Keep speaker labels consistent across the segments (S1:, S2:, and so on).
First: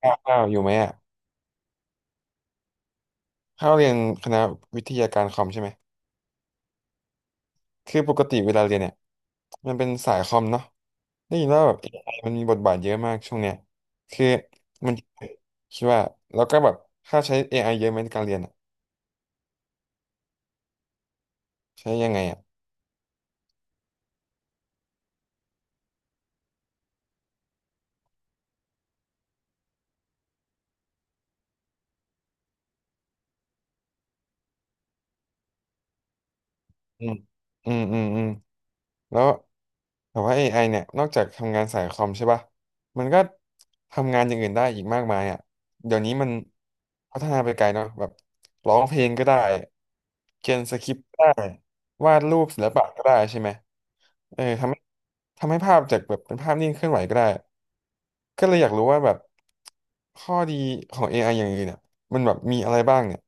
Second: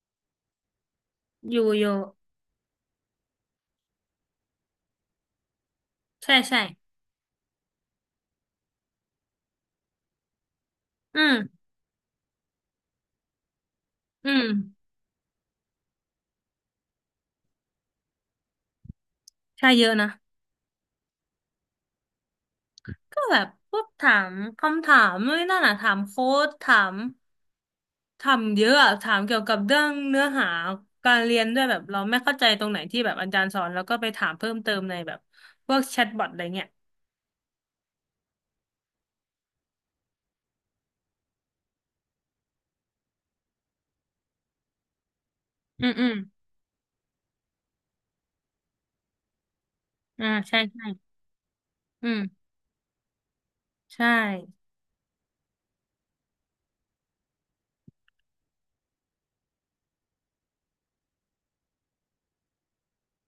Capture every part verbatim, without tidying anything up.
S1: ข้าวข้าวอยู่ไหมอ่ะ
S2: อยู่อยู่
S1: ข้าวเรียนคณะวิทยาการคอมใช่ไหม
S2: ใช่ใช่
S1: คือปกติเวลาเรียนเนี่ยมันเป็นสายคอมเนาะ
S2: อื
S1: ได้ยินว่า
S2: ม
S1: แบบเอไอมันมีบทบาทเยอะมากช่วงเนี้ยคือ
S2: อืม
S1: มันคิดว่าแล้วก็แบบค่าใช้ เอ ไอ เยอะไหมในการเรียนอ่ะ
S2: ใช่เยอะนะ
S1: ใช้ยังไงอ่ะ
S2: ก็แบบพวกถามคำถามนู่นนนั่นอ่ะถามโค้ดถามถามเยอะอะถามเกี่ยวกับเรื่องเนื้อหาการเรียนด้วยแบบเราไม่เข้าใจตรงไหนที่แบบอาจารย์สอนแล้วก็ไปถามเพิ่มเติมในแบบพวกแชทบอทอะไรเงี้ย
S1: อืมอืมอืมอืม แล้วแต่ว่า เอ ไอ เนี่ยนอกจากทำงานสายคอมใช่ป่ะมันก็ทำงานอย่างอื่นได้อีกมากมายอ่ะ
S2: อืม
S1: เดี๋ยว
S2: อื
S1: นี้
S2: ม
S1: มันพัฒนาไปไกลเนาะแบบร้องเพลงก็ได้
S2: อ่า
S1: เขี
S2: ใช่
S1: ยนส
S2: ใช่
S1: คริปต์ก็ได้
S2: อื
S1: วาดรู
S2: ม
S1: ปศิลปะก็ได้ใช่ไหม
S2: ใช่
S1: เออทำให้ทำให้ภาพจากแบบเป็นภาพนิ่งเคลื่อนไหวก็ได้ก็เลยอยากรู้ว่าแบบข้อดีของ เอ ไอ อไออย่างอื่นเนี่ยมันแบบมีอะไรบ้างเนี่ย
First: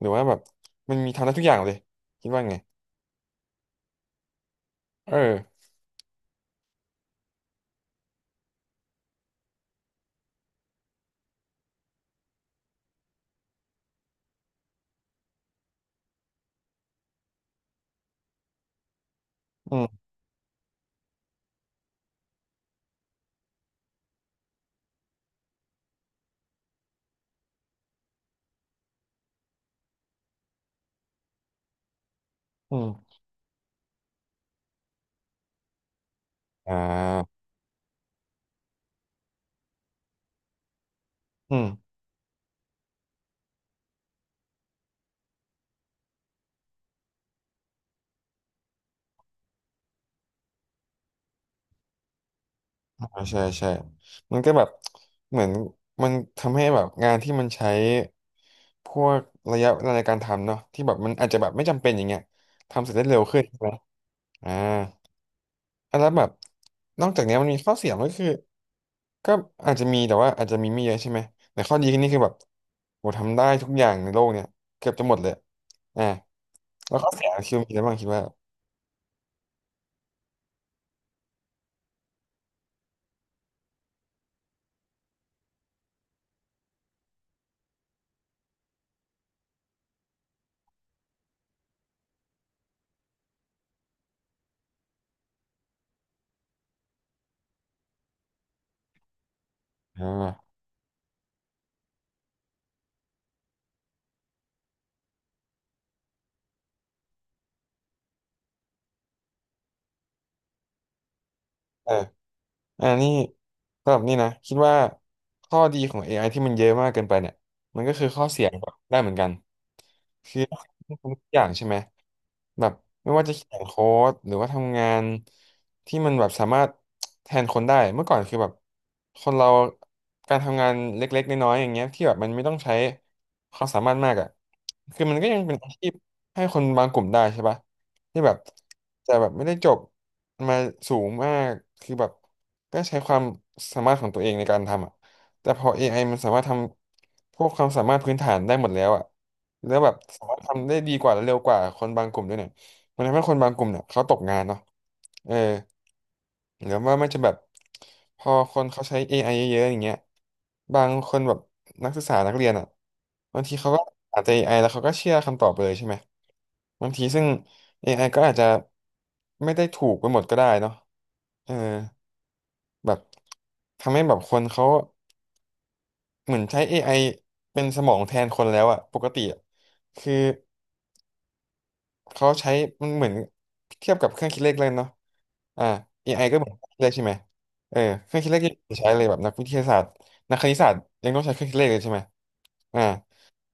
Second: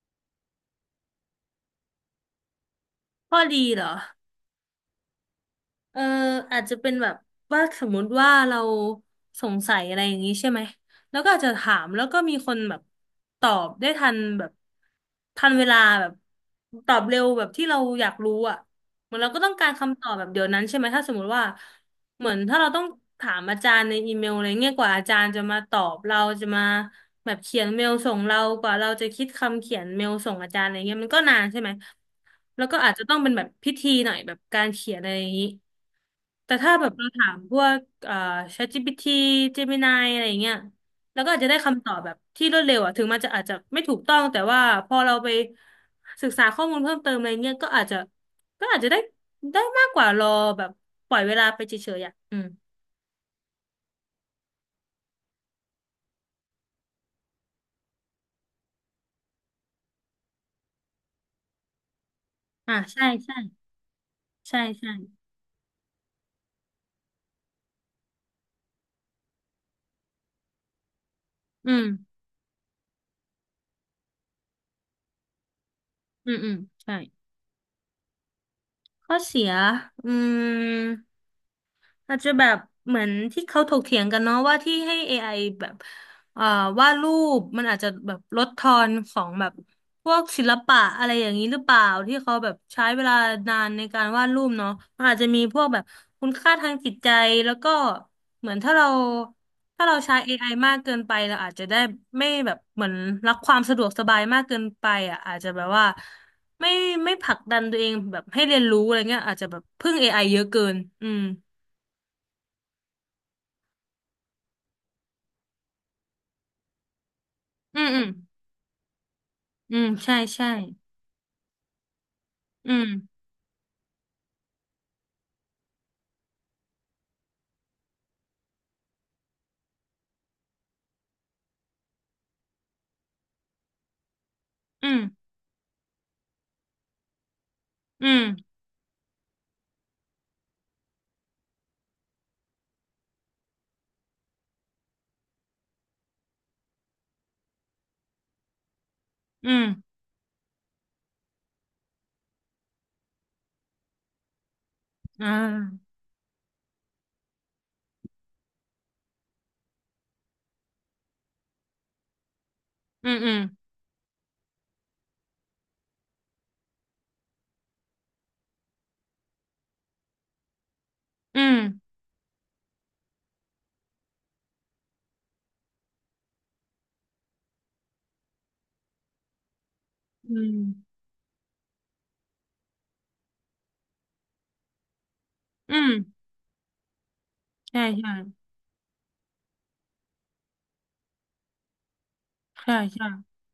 S1: หรือว่าแบบมันมีทำได้ทุกอย่างเลยคิดว่าไง
S2: ข้อดีเหรอ
S1: เออ
S2: เอออาจจะเป็นแบบว่าสมมุติว่าเราสงสัยอะไรอย่างนี้ใช่ไหมแล้วก็อาจจะถามแล้วก็มีคนแบบตอบได้ทันแบบทันเวลาแบบตอบเร็วแบบที่เราอยากรู้อ่ะเหมือนเราก็ต้องการ
S1: อื
S2: คำต
S1: ม
S2: อบแบบเดี๋ยวนั้นใช่ไหมถ้าสมมุติว่าเหมือนถ้าเราต้องถามอาจารย์ในอีเมลอะไรเงี้ยกว่าอาจารย์จะมาตอบเราจะมาแบบเขียนเมลส่งเรากว่าเราจะคิดคำเขียนเมลส่งอาจารย์อะไรเงี้ยมันก็นานใช่ไหมแล้ว
S1: อื
S2: ก็อาจจะ
S1: ม
S2: ต้องเป็นแบบพิธีหน่อยแบบการเขียนอะไรอย่างนี้ แต่ถ้า
S1: อ่
S2: แบบเราถาม
S1: า
S2: พวกเอ่อ ChatGPT Gemini อะไรอย่างเงี้ยแล้วก็อาจจะ
S1: อื
S2: ได้
S1: ม
S2: คำตอบแบบที่รวดเร็วอ่ะถึงมันจะอาจจะไม่ถูกต้องแต่ว่าพอเราไปศึกษาข้อมูลเพิ่มเติมอะไรเงี้ยก็อาจจะก็อาจจะได้ได้มากกว่ารอแบบปล่อยเวลาไปเฉยๆอ่ะอืม
S1: อ่าใช่ใช่มันก็แบบเหมือนมันทำให้แบบงานที่มันใช้พวกระยะเวลาในการทำเนาะที่แบบมันอาจจะแบบไม่จำเป็นอย่างเงี้ย
S2: อ่า
S1: ทำเสร็จได้
S2: ใช่
S1: เร็ว
S2: ใช่
S1: ขึ้นใช่ไหมอ่า
S2: ใช่ใช่
S1: อ่ะแล้วแบบนอกจากเนี้ยมันมีข้อเสียมันก็คือก็อาจจะมีแต่ว่าอาจจะมีไม่เยอะใช่ไหมแต่
S2: อื
S1: ข้อ
S2: ม
S1: ดีนี่คือแบบโหทำได้ทุกอย่างในโลกเนี่ยเกือบจะหมดเลยอ่า
S2: อืมอืมใช่
S1: แล้วข้อเสียคือมีอะไรบ้างคิดว่า
S2: ข้อเสียอืม อาจจะแบบเหมือนที่เขาถกเถียงกันเนาะว่าที่ให้ เอ ไอ แบบเอ่อวาดรูปมันอาจจะแบบลดทอนของแบบพวกศิลปะอะไรอย่างนี้หรือเปล่าที่เขาแบบใช้เวลานานในการวาดรูปเนาะมันอาจจะมีพวกแบบคุณค่าทางจิตใจแล้วก็เหมือนถ้าเราถ้าเรา
S1: อ่
S2: ใช้ เอ ไอ มากเกินไปเราอาจจะได้ไม่แบบเหมือนรักความสะดวกสบายมากเกินไปอ่ะอาจจะแบบว่าไม่ไม่ผลักดันตัวเองแบบให้เรียนรู้อะไรเงี้ยอาจจะแบบพึ่ง เอ ไอ เยอะเกินอืม
S1: า อันนี้สำหรับนี่นะคิดว่าข้อดีของ เอ ไอ ที่มันเยอะมากเกินไปเนี่ย
S2: อื
S1: มัน
S2: ม
S1: ก็
S2: อื
S1: คื
S2: ม
S1: อข้อเสียก็ได้เหมือนกัน
S2: อืมใช่
S1: คือ
S2: ใช่
S1: ต้องทำทุกอย่างใช่ไหม แบ
S2: อื
S1: บ
S2: ม
S1: ไม่ว่าจะเขียนโค้ดหรือว่าทำงานที่มันแบบสามารถแทนคนได้เมื่อก่อนคือแบบคนเราการทำงานเล็กๆน้อยๆอย่างเงี้ยที่แบบมันไม่ต้องใช้ความสามารถมากอ่ะ
S2: อืม
S1: คือมันก็ยังเป็นอาชีพให้คนบางกลุ่มได้ใช่ปะ
S2: อืม
S1: ที่แบบแต่แบบไม่ได้จบมาสูงมากคือแบบก็ใช้ความสามารถของตัวเองในการทำอ่ะ แต่พอ เอ ไอ มันสามารถทำพวกความสามารถพื้นฐานได้หมดแล้วอะ
S2: อืม
S1: แล้วแบบสามารถทำได้ดีกว่าและเร็วกว่าคนบางกลุ่มด้วยเนี่ยมันทำให้คนบางกลุ่มเนี่ยเขาตกงานเนาะ
S2: อ่า
S1: เออหรือว่ามันจะแบบพอคนเขาใช้ เอ ไอ เยอะๆอย่างเงี้ยบางคนแบบนักศึกษานักเรียนอะ
S2: อืมอืม
S1: บางทีเขาก็อาจจะเอไอแล้วเขาก็เชื่อคำตอบไปเลยใช่ไหมบางทีซึ่งเอไอก็อาจจะไม่ได้ถูกไปหมดก็ได้เนาะ
S2: อื
S1: เออ
S2: ม
S1: แบบทำให้แบบคนเขา เหมือนใช้ เอ ไอ เป็นสมองแทนคนแล้วอะปกติอะคือ
S2: อืม
S1: เขาใช้มันเหมือนเทียบกับเครื่องคิดเลขเลยเนาะอ่า
S2: อืม
S1: เอ ไอ ก็เหมือนเครื่องคิดเลขใช่ไหมเออ
S2: ใช่ใช่
S1: เครื่องคิดเลขยังใช้เลยแบบนักวิทยาศาสตร์นักคณิตศาสตร์ยังต้องใช้เครื่องคิดเลขเลยใช่ไหม
S2: ใช่
S1: อ่า
S2: ใช่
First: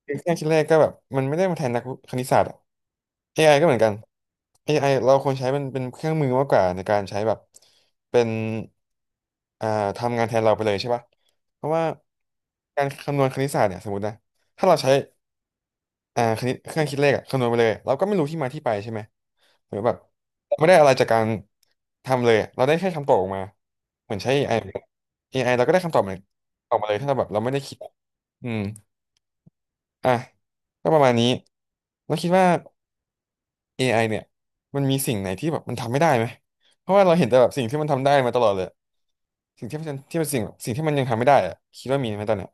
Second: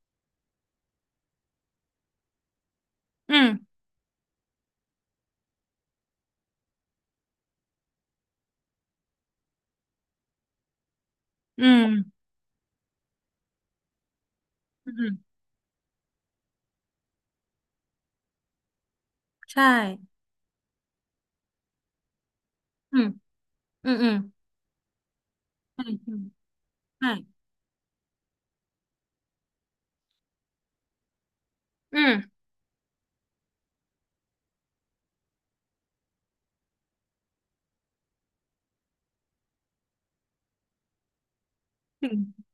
S1: คือเครื่องคิดเลขก็แบบมันไม่ได้มาแทนนักคณิตศาสตร์อะ
S2: อื
S1: เอ
S2: ม
S1: AI ก็เหมือนกัน เอ ไอ เราควรใช้เป็นเป็นเครื่องมือมากกว่าในการใช้แบบเป็นอ่าทำงานแทนเราไปเลยใช่ป่ะเพ
S2: อื
S1: ราะ
S2: ม
S1: ว่าการคำนวณคณิตศาสตร์เนี่ยสมมตินะถ้าเรา
S2: อื
S1: ใช้
S2: ม
S1: อ่าคณิตเครื่องคิดเลขอะคำนวณไปเลยเราก็ไม่รู้ที่มาที่ไปใช่ไหม
S2: ใช่
S1: หรือแบบเราไม่ได้อะไรจากการทำเลยอะเราได้แค่
S2: อืม
S1: คำตอบออกมา
S2: อืมอื
S1: เห
S2: ม
S1: มือนใช้ a เอไอเอไอ เอ ไอ เราก็ได้
S2: ใช่
S1: คำตอบเห
S2: ใช่
S1: มือนออกมาเลยถ้า
S2: ใช่
S1: เราแบบเราไม่ได้คิดอืมอ่ะก็ประมาณนี้
S2: อื
S1: แล้วคิด
S2: ม
S1: ว่า เอ ไอ เนี่ยมันมีสิ่งไหนที่แบบมันทำไม่ได้ไหมเพราะว่าเราเห็นแต่แบบสิ่งที่มันทำได้มาตลอดเลยสิ่งที่มันที่มันสิ่งสิ่งที่มันยังทำไม่ได้อะคิดว่า
S2: อื
S1: มีไหมตอนเนี้ย
S2: ม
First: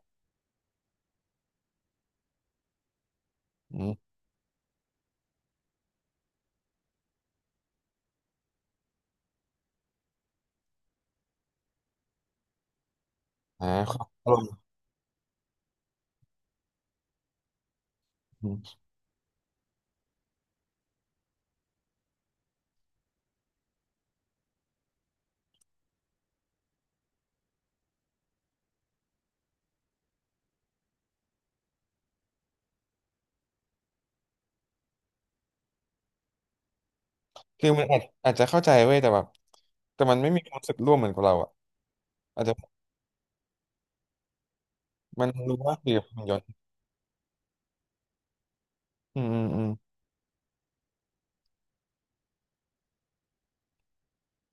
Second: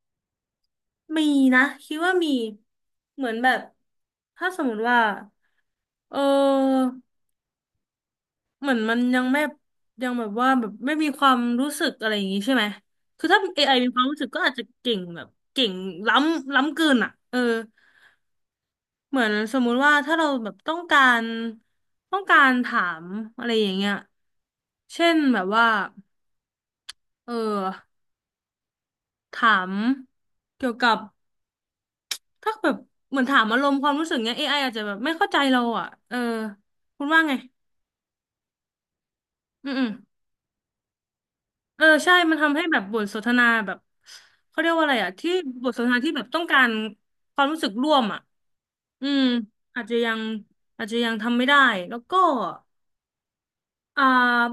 S2: มีนะคิดว่ามีเหมือนแบบ
S1: อืม
S2: ถ้าสมมติว่าเออ เหมือนมันยังไม่ยังแบบว่าแบบไม่มีความรู้สึกอะไรอย่างงี้ใช่ไหมคือถ้า
S1: อ่า
S2: เอ ไอ มี
S1: ค
S2: ค
S1: รั
S2: วาม
S1: บ
S2: รู้สึก
S1: อาร
S2: ก็
S1: มณ์
S2: อาจจะเก่งแบบเก่งล้ำล้ำเกินอ่ะเออ
S1: อืม
S2: เหมือนสมมุติว่าถ้าเราแบบต้องการต้องการถามอะไรอย่างเงี้ยเช่นแบบว่าเออถามเกี่ยวกับถ้าแบบเหมือนถามอารมณ์ความรู้สึกเงี้ย เอ ไอ อไออาจจะแบบไม่เข้าใจเราอ่ะเออคุณว่าไง
S1: คือมันอาจอาจจะเข้าใจเว้ยแต่แบบ
S2: อืมอืม
S1: แต่มันไม่มีความรู้สึกร่วมเหมือนกับเราอ่ะ
S2: เออใช่มัน
S1: อาจจะ
S2: ทำให้แบบบทสนทนาแบบเขาเรียกว่าอะไรอ่ะ
S1: มั
S2: ที่
S1: นรู้
S2: บท
S1: ว่า
S2: สนท
S1: คือ
S2: นาที่แบ
S1: มัน
S2: บ
S1: ย้อ
S2: ต้อ
S1: น
S2: งการความรู้สึกร่วมอ่ะอื
S1: อื
S2: ม
S1: มอืมอืม
S2: อาจจะยังอาจจะยังทำไม่ได้แล้วก็อ่า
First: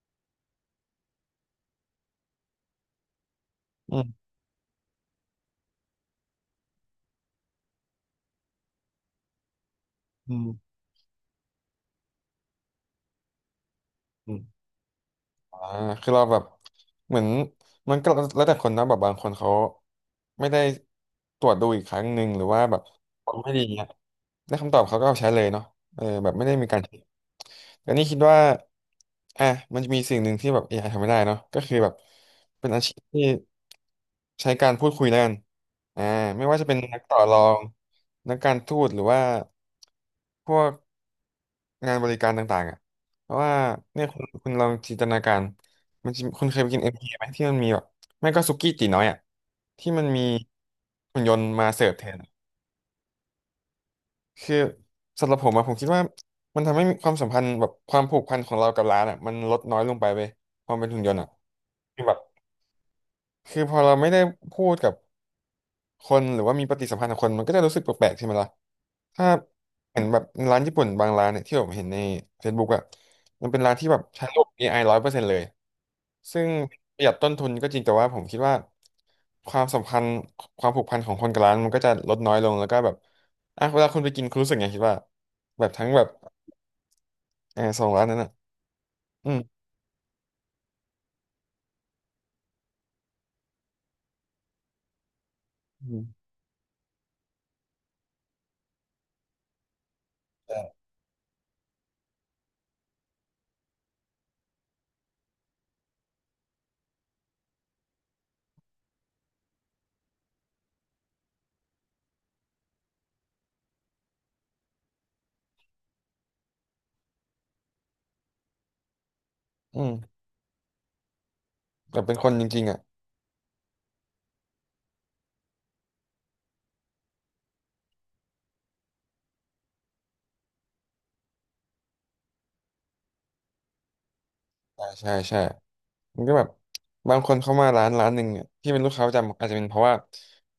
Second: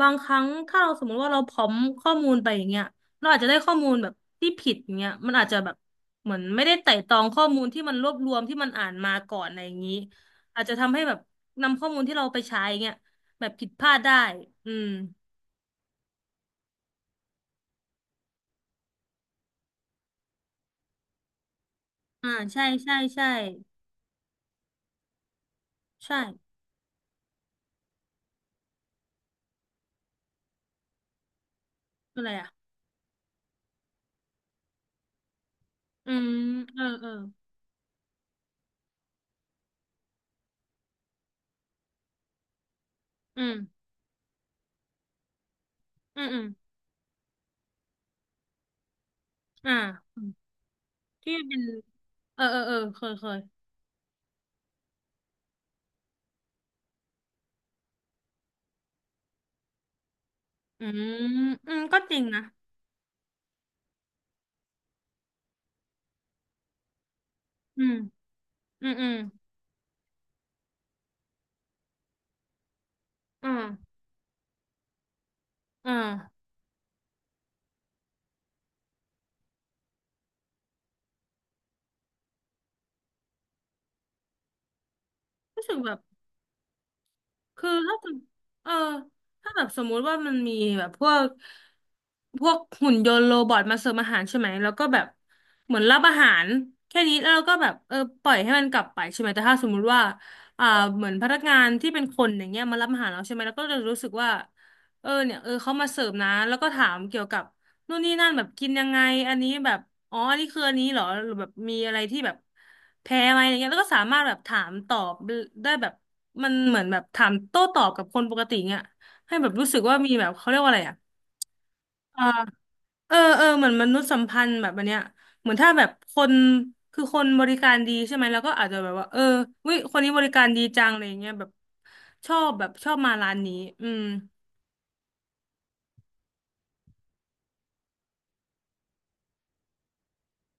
S2: บางครั้งถ้าเราสมมติว่าเราพร้อมข้อมูลไปอย่างเงี้ยเราอาจจะได้ข้อมูล
S1: อื
S2: แบบ
S1: ม
S2: ที่ผิดอย่างเงี้ยมันอาจจะแบบเหมือนไม่ได้ไต่ตรองข้อมูลที่มันรวบรวมที่มันอ่านมาก่อนอะไรอย่างนี้
S1: อืม
S2: อาจจะทำให้แบบนำข้อมูลที่เราไปใช้เงี้ยแบบผิดพลาดได้
S1: อืม
S2: อืม
S1: อ่าคือเราแบบเหมือนมันก็แล้วแต่คนนะแบบบางคนเขาไม่ได้ตรวจดูอีกครั้งหนึ่
S2: อ่า
S1: งหรือว่า
S2: ใช่
S1: แบบ
S2: ใช่ใช่
S1: ฟังไม่ดี ได้คำตอบเขาก็เอาใช้เลยเนาะเออ
S2: ใช่
S1: แบบไม่ได้มีการคิดแต่นี่คิดว่าอ่ะมันจะมีสิ่งหนึ่งที่แบบ a อไอทำไม่ได้เนาะก็คือแบบ
S2: อะไรอ่ะ
S1: เป็นอาชีพที่ใช้การพูดคุยแล้วกันอ่า
S2: อืม
S1: ไม่ว่าจะเป็น
S2: เออ
S1: นัก
S2: เออ
S1: ต่อรองนักการทูตหรือว่าพวกงานบริการต่างๆอ่ะเพราะ
S2: อืม
S1: ว่าเนี่ยคุณคุณลองจินตนาการมัน
S2: อื
S1: จะ
S2: มอืม
S1: คุณเคยไปกินเอ็มพีไหมที่มันมีแบบไม่ก็สุกี้ตีน้อยอ่ะ
S2: อ่า
S1: ที่มัน
S2: อื
S1: มี
S2: ม
S1: หุ่นย
S2: ที่
S1: นต์
S2: เป็น
S1: มาเสิร์ฟแทน
S2: เออเออเออเคยเคย
S1: คือสำหรับผมอะผมคิดว่ามันทำให้ความสัมพันธ์แบบความผูกพันของเรากับร้านอะมันลดน้อยลงไปเว้ยความ
S2: อื
S1: เป็นหุ่นยนต์อะ
S2: มอืมก็
S1: คือ
S2: จ
S1: แบบ
S2: ริงนะ
S1: คือพอเราไม่ได้พูดกับคนหรือว่ามีปฏิสัมพันธ์กับคนมันก็จะรู้สึ
S2: อื
S1: ก
S2: ม
S1: แปลกๆใช่ไหมล่ะ
S2: อืมอืม
S1: ถ้าเห็นแบบร้านญี่ปุ่นบางร้านเนี่ยที่ผมเห็นใน Facebook อะมั
S2: อ่า
S1: นเป็นร้านที่แบบใช้ระบบ เอ ไอ ร้อยเปอร์เซ็นต์เลย
S2: อ่า
S1: ซึ่งประหยัดต้นทุนก็จริงแต่ว่าผมคิดว่าความสัมพันธ์ความผูกพันของคนกับร้านมันก็จะลดน้อยลงแล้วก็แบบอ่ะเวลาคุณไปกินคุณรู้สึกไงคิดว่าแบ
S2: รู้
S1: บ
S2: สึก
S1: ทั้ง
S2: แบบ
S1: แบบ เออ
S2: คือ
S1: สอง
S2: ถ้า
S1: ร้าน
S2: เกิ
S1: นั้นอ่ะ
S2: เออ
S1: อืม
S2: ถ้าแบบสมมุติว่ามันมีแบบพวกพวกหุ่นยนต์โรบอทมาเสิร์ฟอาหารใช่ไหมแล้วก็แบบเหมือน
S1: อื
S2: รับอา
S1: ม
S2: หารแค่นี้แล้วเราก็แบบเออปล่อยให้มันกลับไปใช่ไหมแต่ถ้าสมมุติว่า
S1: แต่
S2: อ่าเหมือนพนักงานที่เป็นคนอย่างเงี้ยมารับอาหารเราใช่ไหมแล้วก็จะรู้สึกว่าเออเนี่ยเออเขามาเสิร์ฟนะแล้วก็ถามเกี่ยวกับ นู่นนี่นั่นแบบกินยังไงอันนี้แบบอ๋ออันนี้คืออันนี้เหรอหรือแบบมีอะไรที่แบบแพ้ไหมอะไรเงี้ยแล้วก็สามารถแบบถามตอบได้แบบมันเหมือนแบบถามโต้ตอบกับคนปกติเงี้ยให้แบบรู้สึก
S1: อืม
S2: ว่ามีแบบเขาเรียกว่าอะไรอ่ะ
S1: แต่เป็น
S2: เออ
S1: คนจริงๆอ่ะ
S2: เออเออเหมือนมนุษยสัมพันธ์แบบอันเนี้ยเหมือนถ้าแบบคนคือคนบริการดีใช่ไหมแล้วก็อาจจะแบบว่าเออวิคนนี้บริการดีจังอะไรเงี้ยแบบชอบแบบชอบมาร้านนี้อืม
S1: ใช่าใช่ใช่มันก็แบบบางคนเข้ามาร้านร้านหนึ่งเนี่ยที่เป็นลูกค้าประจำอาจจะเป็นเพราะว่า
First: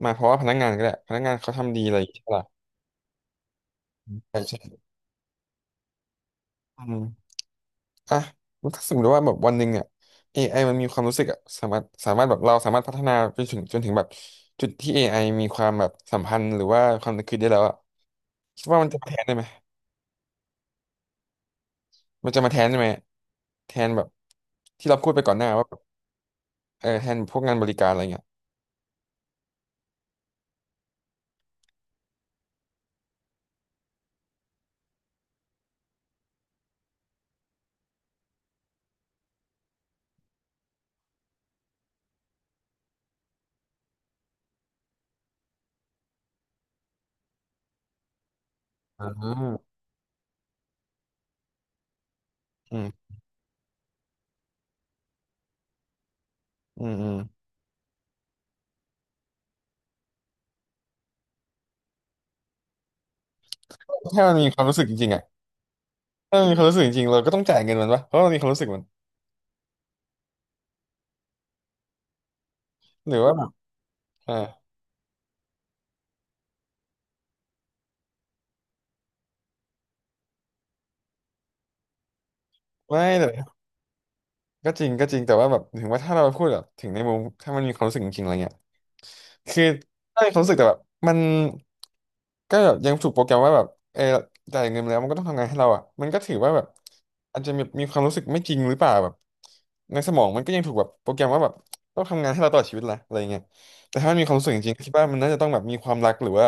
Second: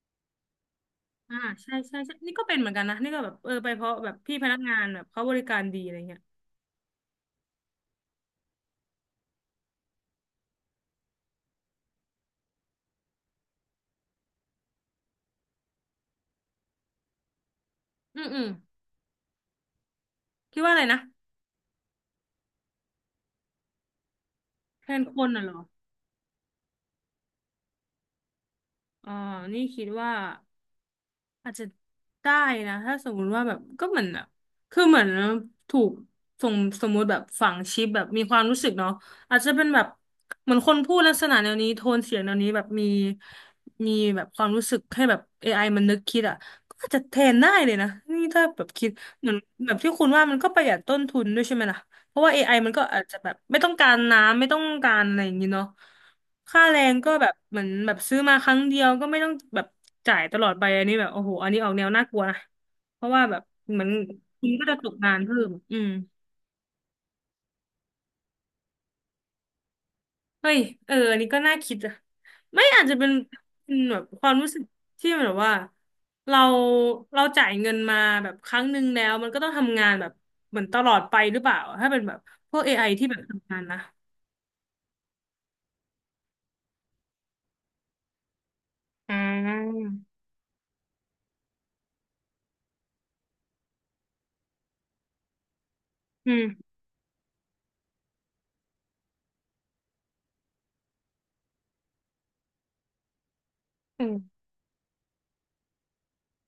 S1: มาเพราะว่าพนักงานก็ได้พนักงา
S2: อ่า
S1: นเขา
S2: ใช่
S1: ทำดีอะ
S2: ใช่
S1: ไรอย่าง
S2: ใช่
S1: เงี้ยใช่
S2: นี่
S1: ปะ
S2: ก็เป็นเห
S1: ล่ะ
S2: มือนกันนะนี่ก็แบบเออไปเพราะแบบพี่
S1: ใช่
S2: พนักงา
S1: ใช่
S2: นแบบเขาบริการดีอะไรเงี้ย
S1: อืมอ่ะแล้วถ้าสมมติว่าแบบวันหนึ่งเนี่ย a อไอมันมีความรู้สึกอ่ะสามารถสามารถแบบเราสามารถพัฒนาไปถึงจนถึงแบบจุดที่ a อไอมีความแบบสัมพันธ์หรือว่าความนึกคิดได้แล้วอ่ะ
S2: อืมอืม
S1: คิดว่ามันจะมาแทนได้ไหม
S2: คิดว่าอะไรนะ
S1: มันจะมาแทนได้ไหมแทนแบบ
S2: แท
S1: ที่เรา
S2: น
S1: พูด
S2: ค
S1: ไป
S2: น
S1: ก่อนห
S2: น่ะ
S1: น้า
S2: เหรอ
S1: ว่าแบบเออแทนพวกงานบริการอะไรเงี้ย
S2: อ๋อนี่คิดว่า อาจจะได้นะถ้าสมมุติว่าแบบก็เหมือนแบบคือเหมือนถูกสมสมมุติแบบฝังชิปแบบมีความรู้สึกเนาะอาจจะเป็นแบบเหมือนคนพูดลักษณะแนวนี้โทนเสียงแนวนี้แบบมีมีแบบความรู้สึกให้แบบ เอ ไอ มันนึกคิดอ่ะก็อาจจะแทนได้เลยนะนี่ถ้าแบบคิด
S1: อื
S2: เหมือน
S1: ม
S2: แบบที่คุณว่ามันก็ประหยัดต้นทุนด้วยใช่ไหมล่ะ เพราะว่า เอ ไอ มัน
S1: อื
S2: ก็
S1: ม
S2: อาจจะแบบไม่ต้องการน้ำไม่ต้องการอะไรอย่างนี้เนาะค่าแร
S1: อื
S2: ง
S1: มอื
S2: ก็
S1: ม
S2: แบบเหมือนแบบซื้อมาครั้งเดียวก็ไม่ต้องแบบจ่ายตลอดไปอันนี้แบบโอ้โหอันนี้ออกแนวน่ากลัวนะเพราะว่าแบบเหมือน
S1: ถ้ามัน
S2: คุ
S1: มี
S2: ณ
S1: ควา
S2: ก็
S1: ม
S2: จะ
S1: รู้สึ
S2: ต
S1: ก
S2: ก
S1: จริ
S2: งา
S1: งๆ
S2: น
S1: อ่ะ
S2: เพิ่มอืม
S1: ถ้ามันมีความรู้สึกจริงๆเราก็ต้องจ่ายเงินมันปะเพราะมันมีความรู้สึกมัน
S2: เฮ้ยเอออันนี้ก็น่าคิดอะไม่อาจจะเป็น
S1: หรือว่าแบบ
S2: เป็นแบบควา
S1: อ่า
S2: มรู้สึกที่แบบว่าเราเราจ่ายเงินมาแบบครั้งหนึ่งแล้วมันก็ต้องทำงานแบบเหมือนตลอดไปหรือเปล่าถ้าเป็นแบบพวกเอไ i
S1: ไม่
S2: ที่แบบ
S1: แต่
S2: ทำงานนะ
S1: ก็จริงก็จริงแต่ว่าแบบถึงว่าถ้าเราพูดแบบถึงในมุมถ้ามันมีความรู้สึกจริงๆอะไรเงี้ย
S2: อื
S1: คือ
S2: ม
S1: ถ้ามีความรู้สึกแต่แบบมันก็แบบยังถูกโปรแกรมว่าแบบเออจ่ายเงินมาแล้วมันก็ต้องทำงานให้เราอ่ะมันก็
S2: อื
S1: ถือว่าแบบ
S2: ม
S1: อาจจะมีมีความรู้สึกไม่จริงหรือเปล่าแบบในสมองมันก็ยังถูกแบบโปรแกรมว่าแบบต้องทำงานให้เราตลอดชีวิตละอะไรเงี้ยแต่ถ้ามันมีควา
S2: เออ
S1: มรู้สึกจริงๆก็คิดว่ามันน่าจะต้องแบบมีความรักหรือว่า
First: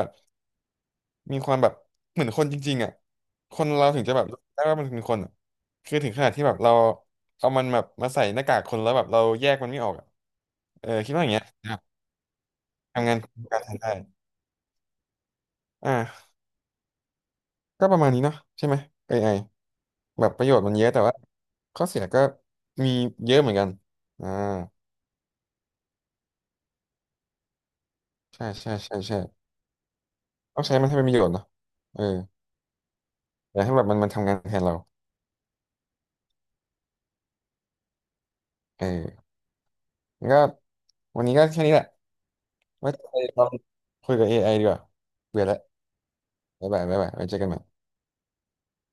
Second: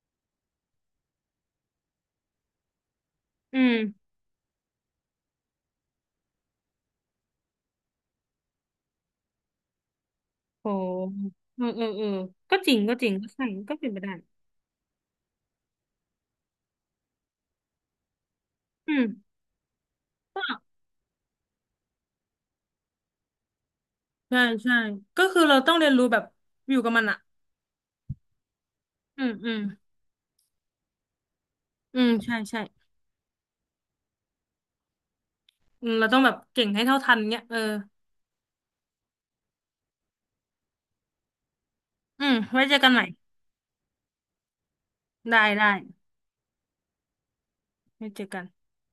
S1: มีความแบบเหมือนคนจริงๆอ่ะค
S2: อื
S1: น
S2: ม
S1: เราถึงจะแบบได้ว่ามันเป็นคนอะคือถึงขนาดที่แบบเราเอามันแบบมาใส่หน้ากากคนแล้วแบบเราแยกมันไม่ออกอะ
S2: โห
S1: เออคิดว่าอย่างเงี้ย
S2: เออ
S1: นะครับ
S2: เออเออก็จริงก็จ
S1: ทำ
S2: ริง
S1: งาน
S2: ก็ใช่
S1: การแท
S2: ก็
S1: น
S2: เป็
S1: ได้
S2: นไปได้
S1: อ่าก็ประมาณนี้เนาะใช่ไหม
S2: อืม
S1: เอ ไอ แบบประโยชน์
S2: ก็
S1: มันเยอะแต่ว่าข้อเสียก็มีเยอะเหมือนกันอ่า
S2: ใช่ใช่ก็คือเราต้องเรียนรู้แบบอยู่กับมันอะ
S1: ใช่ใช่ใช่ใช่
S2: อืมอืม
S1: ต้องใช้มันให้เป็นประโยชน์เนาะ
S2: อื
S1: เออ
S2: มใช่ใช่
S1: อย่าให้แบบมันมันทำงานแทนเรา
S2: อืมเราต้องแบบเก่งให้เท่าทันเนี่ยเออ
S1: เอองั้นก็วันนี้ก็แค่นี้แหละ
S2: อืมไว้เจอกั
S1: ไว้
S2: นใหม่
S1: ไปลองคุยกับ เอ ไอ ดีกว่า
S2: ได้
S1: เบื่อแล้ว
S2: ได้
S1: บ๊ายบายบ๊ายบายไว้เจอกันใหม่
S2: ไว้เจอกัน